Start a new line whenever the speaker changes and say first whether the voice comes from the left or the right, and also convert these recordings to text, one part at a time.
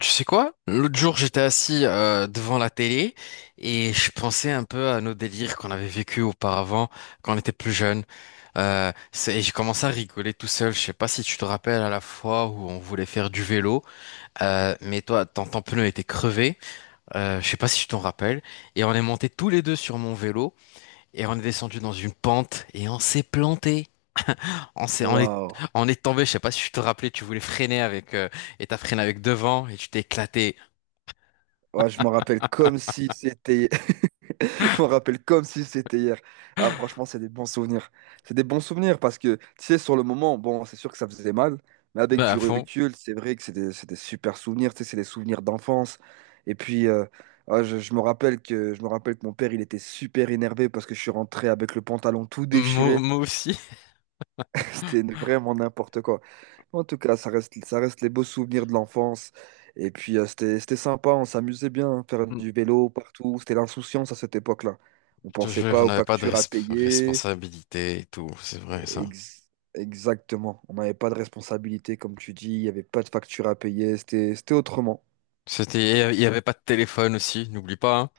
left: Tu sais quoi? L'autre jour, j'étais assis devant la télé et je pensais un peu à nos délires qu'on avait vécu auparavant quand on était plus jeune. Et j'ai commencé à rigoler tout seul. Je sais pas si tu te rappelles à la fois où on voulait faire du vélo, mais toi, ton pneu était crevé. Je sais pas si tu t'en rappelles. Et on est montés tous les deux sur mon vélo et on est descendu dans une pente et on s'est planté. On s'est, on est,
right: Waouh.
left: on est tombé. Je sais pas si tu te rappelais. Tu voulais freiner avec et t'as freiné avec devant et tu t'es éclaté
right: Ouais, je m'en rappelle comme si c'était. Je m'en rappelle comme si c'était hier. Ah, franchement, c'est des bons souvenirs. C'est des bons souvenirs parce que, tu sais, sur le moment, bon, c'est sûr que ça faisait mal, mais avec
left: à
right: du
left: fond.
right: recul, c'est vrai que c'est des super souvenirs. Tu sais, c'est des souvenirs d'enfance. Et puis, ah, je me rappelle que, je me rappelle que mon père, il était super énervé parce que je suis rentré avec le pantalon tout
left: Moi,
right: déchiré.
left: moi aussi.
right: C'était vraiment n'importe quoi. En tout cas, ça reste les beaux souvenirs de l'enfance. Et puis, c'était sympa, on s'amusait bien, faire
left: Mm.
right: du vélo partout. C'était l'insouciance à cette époque-là. On
left: Je te
right: pensait
left: jure, on
right: pas aux
left: n'avait pas de
right: factures à payer.
left: responsabilité et tout, c'est vrai ça.
right: Ex- exactement. On n'avait pas de responsabilité, comme tu dis. Il n'y avait pas de factures à payer. C'était autrement.
left: Il n'y avait pas de téléphone aussi, n'oublie pas, hein.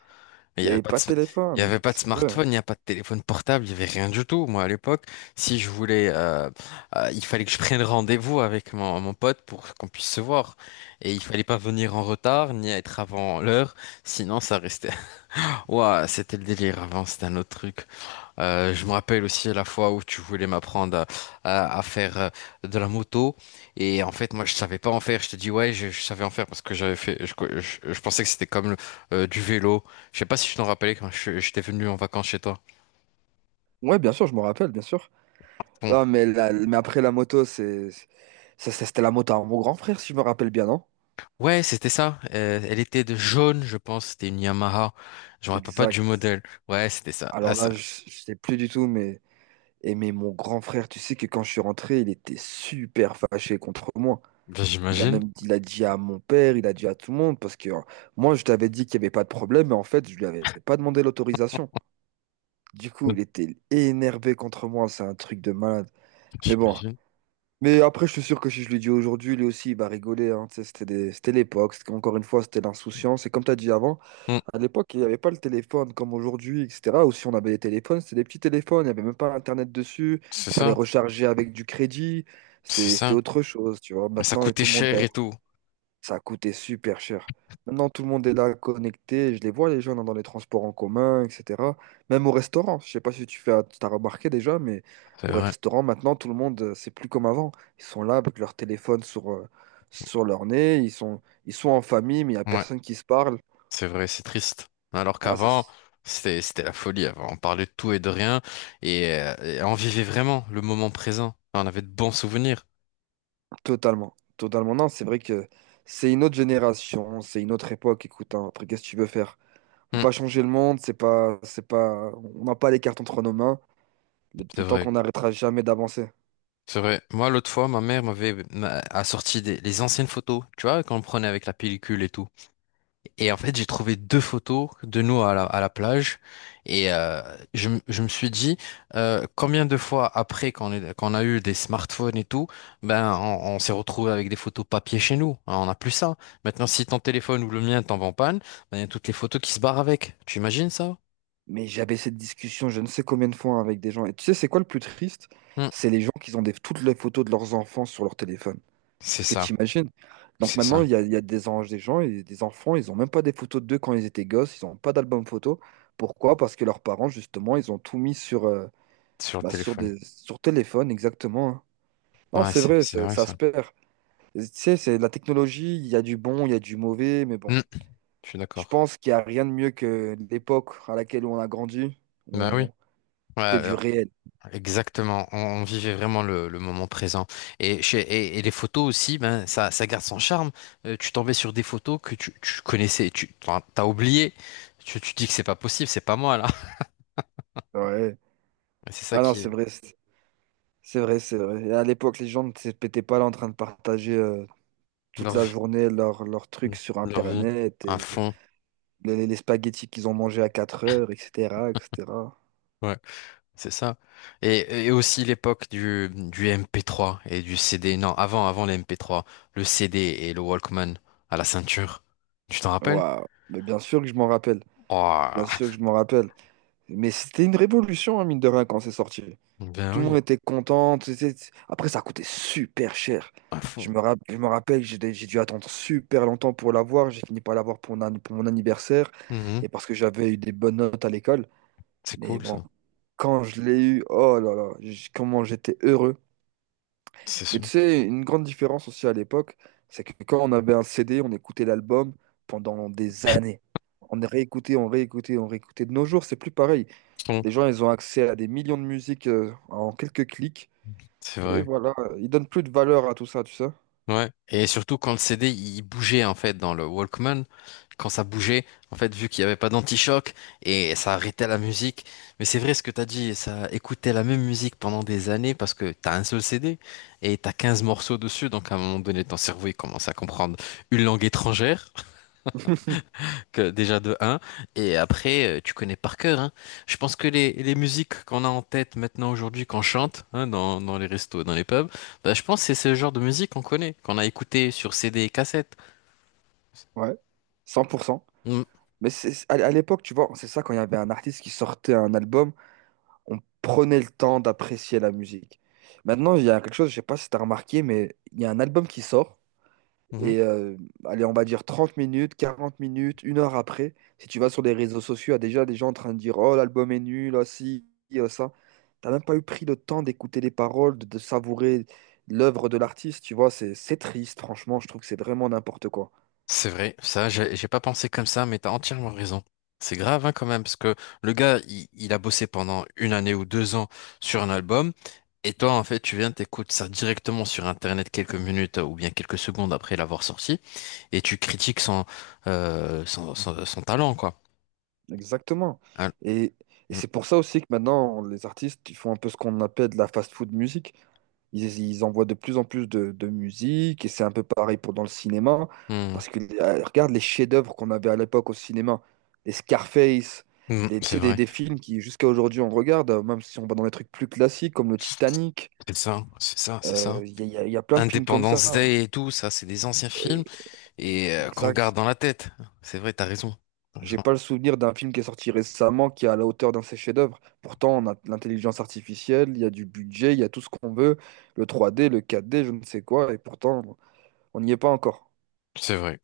left: Il
right: Il
left: n'y
right: n'y
left: avait
right: avait
left: pas de,
right: pas de
left: sm- il y
right: téléphone.
left: avait pas de
right: C'est vrai.
left: smartphone, il n'y a pas de téléphone portable, il n'y avait rien du tout. Moi, à l'époque, si je voulais, il fallait que je prenne rendez-vous avec mon pote pour qu'on puisse se voir. Et il fallait pas venir en retard, ni être avant l'heure, sinon ça restait. Ouah, c'était le délire avant, c'était un autre truc. Je me rappelle aussi la fois où tu voulais m'apprendre à faire de la moto et en fait moi je savais pas en faire. Je te dis ouais je savais en faire parce que j'avais fait. Je pensais que c'était comme du vélo. Je sais pas si je t'en rappelais quand j'étais venu en vacances chez toi.
right: Ouais, bien sûr, je me rappelle, bien sûr.
left: Bon
right: Ah, mais, mais après la moto, ça, c'était la moto à mon grand frère, si je me rappelle bien, non?
left: ouais c'était ça. Elle était de jaune je pense. C'était une Yamaha. Je me rappelle pas du
right: Exact.
left: modèle. Ouais c'était ça. Ah
right: Alors
left: ça.
right: là, je sais plus du tout, mais mon grand frère, tu sais que quand je suis rentré, il était super fâché contre moi.
left: Ben,
right: Il a
left: j'imagine.
right: même, il a dit à mon père, il a dit à tout le monde, parce que moi, je t'avais dit qu'il n'y avait pas de problème, mais en fait, je lui avais pas demandé l'autorisation. Du coup,
left: Ouais,
right: il était énervé contre moi, c'est un truc de malade. Mais bon,
left: j'imagine.
right: mais après, je suis sûr que si je lui dis aujourd'hui, lui aussi, il va rigoler, hein. Tu sais, c'était l'époque, encore une fois, c'était l'insouciance. Et comme tu as dit avant,
left: Hmm,
right: à l'époque, il n'y avait pas le téléphone comme aujourd'hui, etc. Ou si on avait les téléphones, c'était des petits téléphones, il n'y avait même pas Internet dessus,
left: c'est
right: il fallait
left: ça.
right: recharger avec du crédit,
left: C'est
right: c'était
left: ça.
right: autre chose, tu vois.
left: Mais ça
right: Maintenant, et
left: coûtait
right: tout le monde,
left: cher
right: a-
left: et tout.
right: ça a coûté super cher. Maintenant, tout le monde est là connecté, je les vois, les gens dans les transports en commun, etc. Même au restaurant, je sais pas si tu fais, t'as remarqué déjà, mais
left: C'est
right: au
left: vrai.
right: restaurant, maintenant, tout le monde, c'est plus comme avant. Ils sont là avec leur téléphone sur leur nez, ils sont en famille, mais il n'y a
left: Ouais.
right: personne qui se parle.
left: C'est vrai, c'est triste. Alors
right: Ah, c'est
left: qu'avant, c'était la folie. Avant, on parlait de tout et de rien et on vivait vraiment le moment présent. On avait de bons souvenirs.
right: Totalement, totalement. Non, c'est vrai que c'est une autre génération, c'est une autre époque. Écoute, hein, après, qu'est-ce que tu veux faire? On peut
left: Hmm,
right: pas changer le monde, c'est pas, on n'a pas les cartes entre nos mains. Le,
left: c'est
right: le temps
left: vrai,
right: qu'on n'arrêtera jamais d'avancer.
left: c'est vrai. Moi, l'autre fois, ma mère a sorti les anciennes photos, tu vois, qu'on prenait avec la pellicule et tout. Et en fait, j'ai trouvé deux photos de nous à la plage. Et je me suis dit, combien de fois après qu'on a eu des smartphones et tout, ben on s'est retrouvé avec des photos papier chez nous. Hein, on n'a plus ça. Maintenant, si ton téléphone ou le mien tombe en panne, ben, il y a toutes les photos qui se barrent avec. Tu imagines ça?
right: Mais j'avais cette discussion, je ne sais combien de fois, hein, avec des gens. Et tu sais, c'est quoi le plus triste?
left: Hmm.
right: C'est les gens qui ont toutes les photos de leurs enfants sur leur téléphone.
left: C'est
right: Est-ce que tu
left: ça,
right: imagines? Donc
left: c'est
right: maintenant,
left: ça,
right: il y a des, en- des gens, et des enfants, ils ont même pas des photos d'eux quand ils étaient gosses, ils n'ont pas d'album photo. Pourquoi? Parce que leurs parents, justement, ils ont tout mis
left: sur le
right: bah,
left: téléphone.
right: sur téléphone, exactement, hein. Non,
left: Ouais,
right: c'est vrai,
left: c'est
right: ça
left: vrai
right: ça se
left: ça.
right: perd. Tu sais, c'est la technologie, il y a du bon, il y a du mauvais, mais bon,
left: Hmm. Je suis
right: je
left: d'accord.
right: pense qu'il n'y a rien de mieux que l'époque à laquelle on a grandi.
left: Ben oui.
right: On... C'était du
left: Ouais,
right: réel.
left: exactement, on vivait vraiment le moment présent. Et les photos aussi, ben, ça garde son charme. Tu tombais sur des photos que tu connaissais, t'as oublié. Tu dis que c'est pas possible, c'est pas moi là.
right: Ouais.
left: C'est ça
right: Ah non,
left: qui
right: c'est
left: est
right: vrai, c'est vrai, c'est vrai. Et à l'époque, les gens ne se pétaient pas là en train de partager toute
left: leur
right: la
left: vie,
right: journée leurs trucs sur
left: leur vie,
right: Internet,
left: un
right: et
left: fond.
right: les spaghettis qu'ils ont mangés à 4 heures, etc., etc.
left: Ouais, c'est ça. Et aussi l'époque du MP3 et du CD. Non, avant les MP3, le CD et le Walkman à la ceinture. Tu t'en rappelles?
right: Waouh. Mais bien sûr que je m'en rappelle. Bien
left: Oh,
right: sûr que je m'en rappelle. Mais c'était une révolution, hein, mine de rien, quand c'est sorti.
left: ben
right: Tout le monde
left: oui,
right: était content. Tu sais, après, ça coûtait super cher.
left: un
right: Je
left: fond.
right: me, rap- je me rappelle, que j'ai dû attendre super longtemps pour l'avoir. J'ai fini par l'avoir pour mon anniversaire
left: Mhm.
right: et parce que j'avais eu des bonnes notes à l'école.
left: C'est
right: Mais
left: cool
right: bon,
left: ça.
right: quand je l'ai eu, oh là là, comment j'étais heureux.
left: C'est
right: Mais tu
left: son.
right: sais, une grande différence aussi à l'époque, c'est que quand on avait un CD, on écoutait l'album pendant des années. On réécoutait, on réécoutait, on réécoutait. De nos jours, c'est plus pareil.
left: Son,
right: Les gens, ils ont accès à des millions de musiques en quelques clics.
left: c'est
right: Et
left: vrai.
right: voilà, ils donnent plus de valeur à tout ça, tu sais.
left: Ouais. Et surtout quand le CD il bougeait en fait dans le Walkman, quand ça bougeait, en fait vu qu'il n'y avait pas d'anti-choc et ça arrêtait la musique. Mais c'est vrai ce que t'as dit, ça écoutait la même musique pendant des années parce que t'as un seul CD et t'as 15 morceaux dessus, donc à un moment donné ton cerveau il commence à comprendre une langue étrangère. Que déjà de un et après, tu connais par cœur, hein. Je pense que les musiques qu'on a en tête maintenant aujourd'hui, qu'on chante, hein, dans les restos, dans les pubs, bah, je pense que c'est ce genre de musique qu'on connaît, qu'on a écouté sur CD et cassette.
right: Ouais, 100%.
left: Mm.
right: Mais à l'époque, tu vois, c'est ça, quand il y avait un artiste qui sortait un album, on prenait le temps d'apprécier la musique. Maintenant, il y a quelque chose, je sais pas si t'as remarqué, mais il y a un album qui sort. Et
left: Mhm.
right: allez, on va dire 30 minutes, 40 minutes, une heure après, si tu vas sur les réseaux sociaux, il y a déjà des gens en train de dire, Oh, l'album est nul, ah, si, ah, ça. T'as même pas eu pris le temps d'écouter les paroles, de savourer l'œuvre de l'artiste, tu vois, c'est triste, franchement, je trouve que c'est vraiment n'importe quoi.
left: C'est vrai, ça, j'ai pas pensé comme ça, mais t'as entièrement raison. C'est grave, hein, quand même, parce que le gars, il a bossé pendant une année ou 2 ans sur un album, et toi, en fait, tu viens, t'écoutes ça directement sur Internet quelques minutes ou bien quelques secondes après l'avoir sorti. Et tu critiques son talent, quoi.
right: Exactement.
left: Al-
right: Et, et
left: Mm.
right: c'est pour ça aussi que maintenant, les artistes, ils font un peu ce qu'on appelle de la fast-food musique. Ils envoient de plus en plus de musique, et c'est un peu pareil pour dans le cinéma.
left: Mm.
right: Parce que, regarde les chefs-d'œuvre qu'on avait à l'époque au cinéma, les Scarface,
left: Mm.
right: tu
left: C'est
right: sais, des,
left: vrai,
right: des films qui, jusqu'à aujourd'hui, on regarde, même si on va dans des trucs plus classiques comme le Titanic.
left: c'est ça, c'est ça, c'est ça.
right: Il y a plein de films comme ça.
left: Independence Day et tout, ça, c'est des anciens films
right: Et-
left: et qu'on
right: exact.
left: garde dans la tête. C'est vrai, t'as raison. T'as raison.
right: J'ai pas le souvenir d'un film qui est sorti récemment qui est à la hauteur d'un de ses chefs-d'œuvre. Pourtant, on a de l'intelligence artificielle, il y a du budget, il y a tout ce qu'on veut, le 3D, le 4D, je ne sais quoi, et pourtant, on n'y est pas encore.
left: C'est vrai,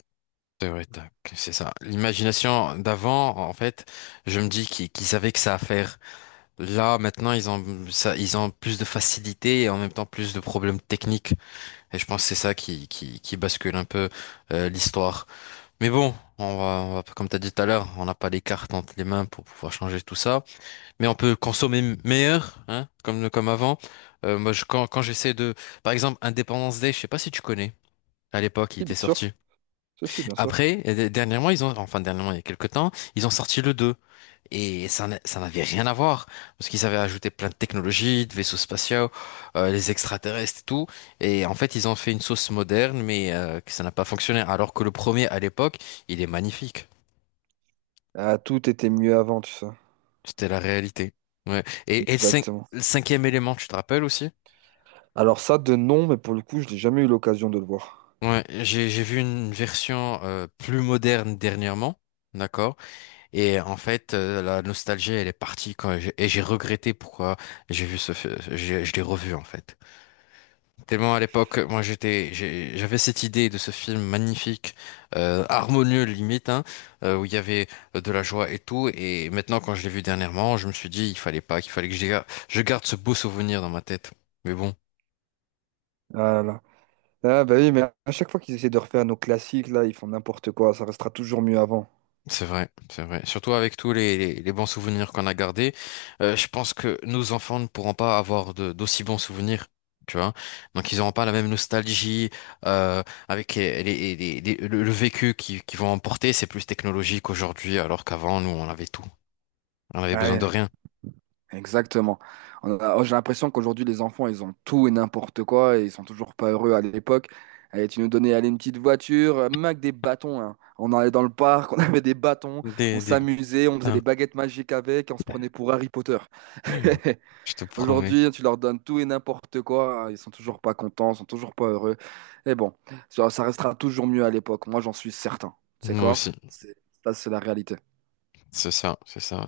left: c'est vrai, tac, c'est ça. L'imagination d'avant, en fait, je me dis qu'ils savaient que ça à faire. Là, maintenant, ils ont ça, ils ont plus de facilité et en même temps plus de problèmes techniques. Et je pense que c'est ça qui bascule un peu l'histoire. Mais bon, comme tu as dit tout à l'heure, on n'a pas les cartes entre les mains pour pouvoir changer tout ça. Mais on peut consommer meilleur, hein, comme avant. Moi, je, quand j'essaie de... Par exemple, Independence Day, je sais pas si tu connais. À l'époque, il
right: Si,
left: était
right: bien sûr.
left: sorti.
right: Si, si, bien sûr.
left: Après, dernièrement, Enfin, dernièrement, il y a quelques temps, ils ont sorti le 2. Et ça n'avait rien à voir, parce qu'ils avaient ajouté plein de technologies, de vaisseaux spatiaux, les extraterrestres et tout. Et en fait, ils ont fait une sauce moderne, mais que ça n'a pas fonctionné. Alors que le premier, à l'époque, il est magnifique.
right: Ah, tout était mieux avant, tu sais.
left: C'était la réalité. Ouais. Et, et le, cin-
right: Exactement.
left: le cinquième élément, tu te rappelles aussi?
right: Alors ça, de nom, mais pour le coup, je n'ai jamais eu l'occasion de le voir.
left: Ouais, j'ai vu une version plus moderne dernièrement, d'accord? Et en fait, la nostalgie, elle est partie quand j'ai regretté pourquoi j'ai vu ce, fi- j'ai- je l'ai revu en fait. Tellement à l'époque, moi j'avais cette idée de ce film magnifique, harmonieux limite, hein, où il y avait de la joie et tout. Et maintenant, quand je l'ai vu dernièrement, je me suis dit, il fallait pas, qu'il fallait que je garde ce beau souvenir dans ma tête. Mais bon.
right: Ah là là. Ah bah oui, mais à chaque fois qu'ils essaient de refaire nos classiques, là, ils font n'importe quoi, ça restera toujours mieux avant.
left: C'est vrai, c'est vrai. Surtout avec tous les bons souvenirs qu'on a gardés, je pense que nos enfants ne pourront pas avoir d'aussi bons souvenirs, tu vois. Donc ils n'auront pas la même nostalgie euh, avec le vécu qu'ils vont emporter. C'est plus technologique aujourd'hui, alors qu'avant, nous, on avait tout. On avait besoin
right: Ouais.
left: de rien.
right: Exactement. Oh, j'ai l'impression qu'aujourd'hui, les enfants, ils ont tout et n'importe quoi et ils sont toujours pas heureux à l'époque. Et tu nous donnais aller une petite voiture, même avec des bâtons, hein. On allait dans le parc, on avait des bâtons,
left: Des,
right: on
left: des...
right: s'amusait, on faisait
left: Ah.
right: des baguettes magiques avec et on se prenait pour Harry Potter.
left: Je te promets.
right: Aujourd'hui, tu leur donnes tout et n'importe quoi, hein, ils sont toujours pas contents, ils sont toujours pas heureux. Et bon, ça restera toujours mieux à l'époque. Moi, j'en suis certain. C'est
left: Moi
right: quoi?
left: aussi,
right: C'est- Ça, c'est la réalité.
left: c'est ça, c'est ça.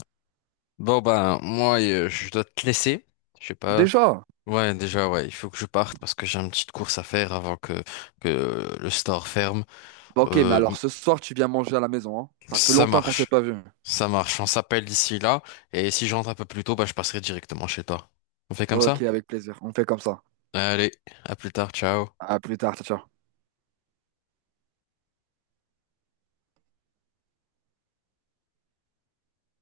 left: Bon, ben, moi, je dois te laisser. Je sais pas.
right: Déjà.
left: Ouais, déjà, ouais, il faut que je parte parce que j'ai une petite course à faire avant que le store ferme.
right: Bon, ok, mais
left: Euh,
right: alors ce soir, tu viens manger à la maison, hein? Ça fait
left: Ça
right: longtemps qu'on s'est
left: marche.
right: pas vu.
left: Ça marche. On s'appelle d'ici là. Et si j'entre un peu plus tôt, bah, je passerai directement chez toi. On fait comme ça?
right: Ok, avec plaisir. On fait comme ça.
left: Allez, à plus tard. Ciao.
right: À plus tard, ciao, ciao.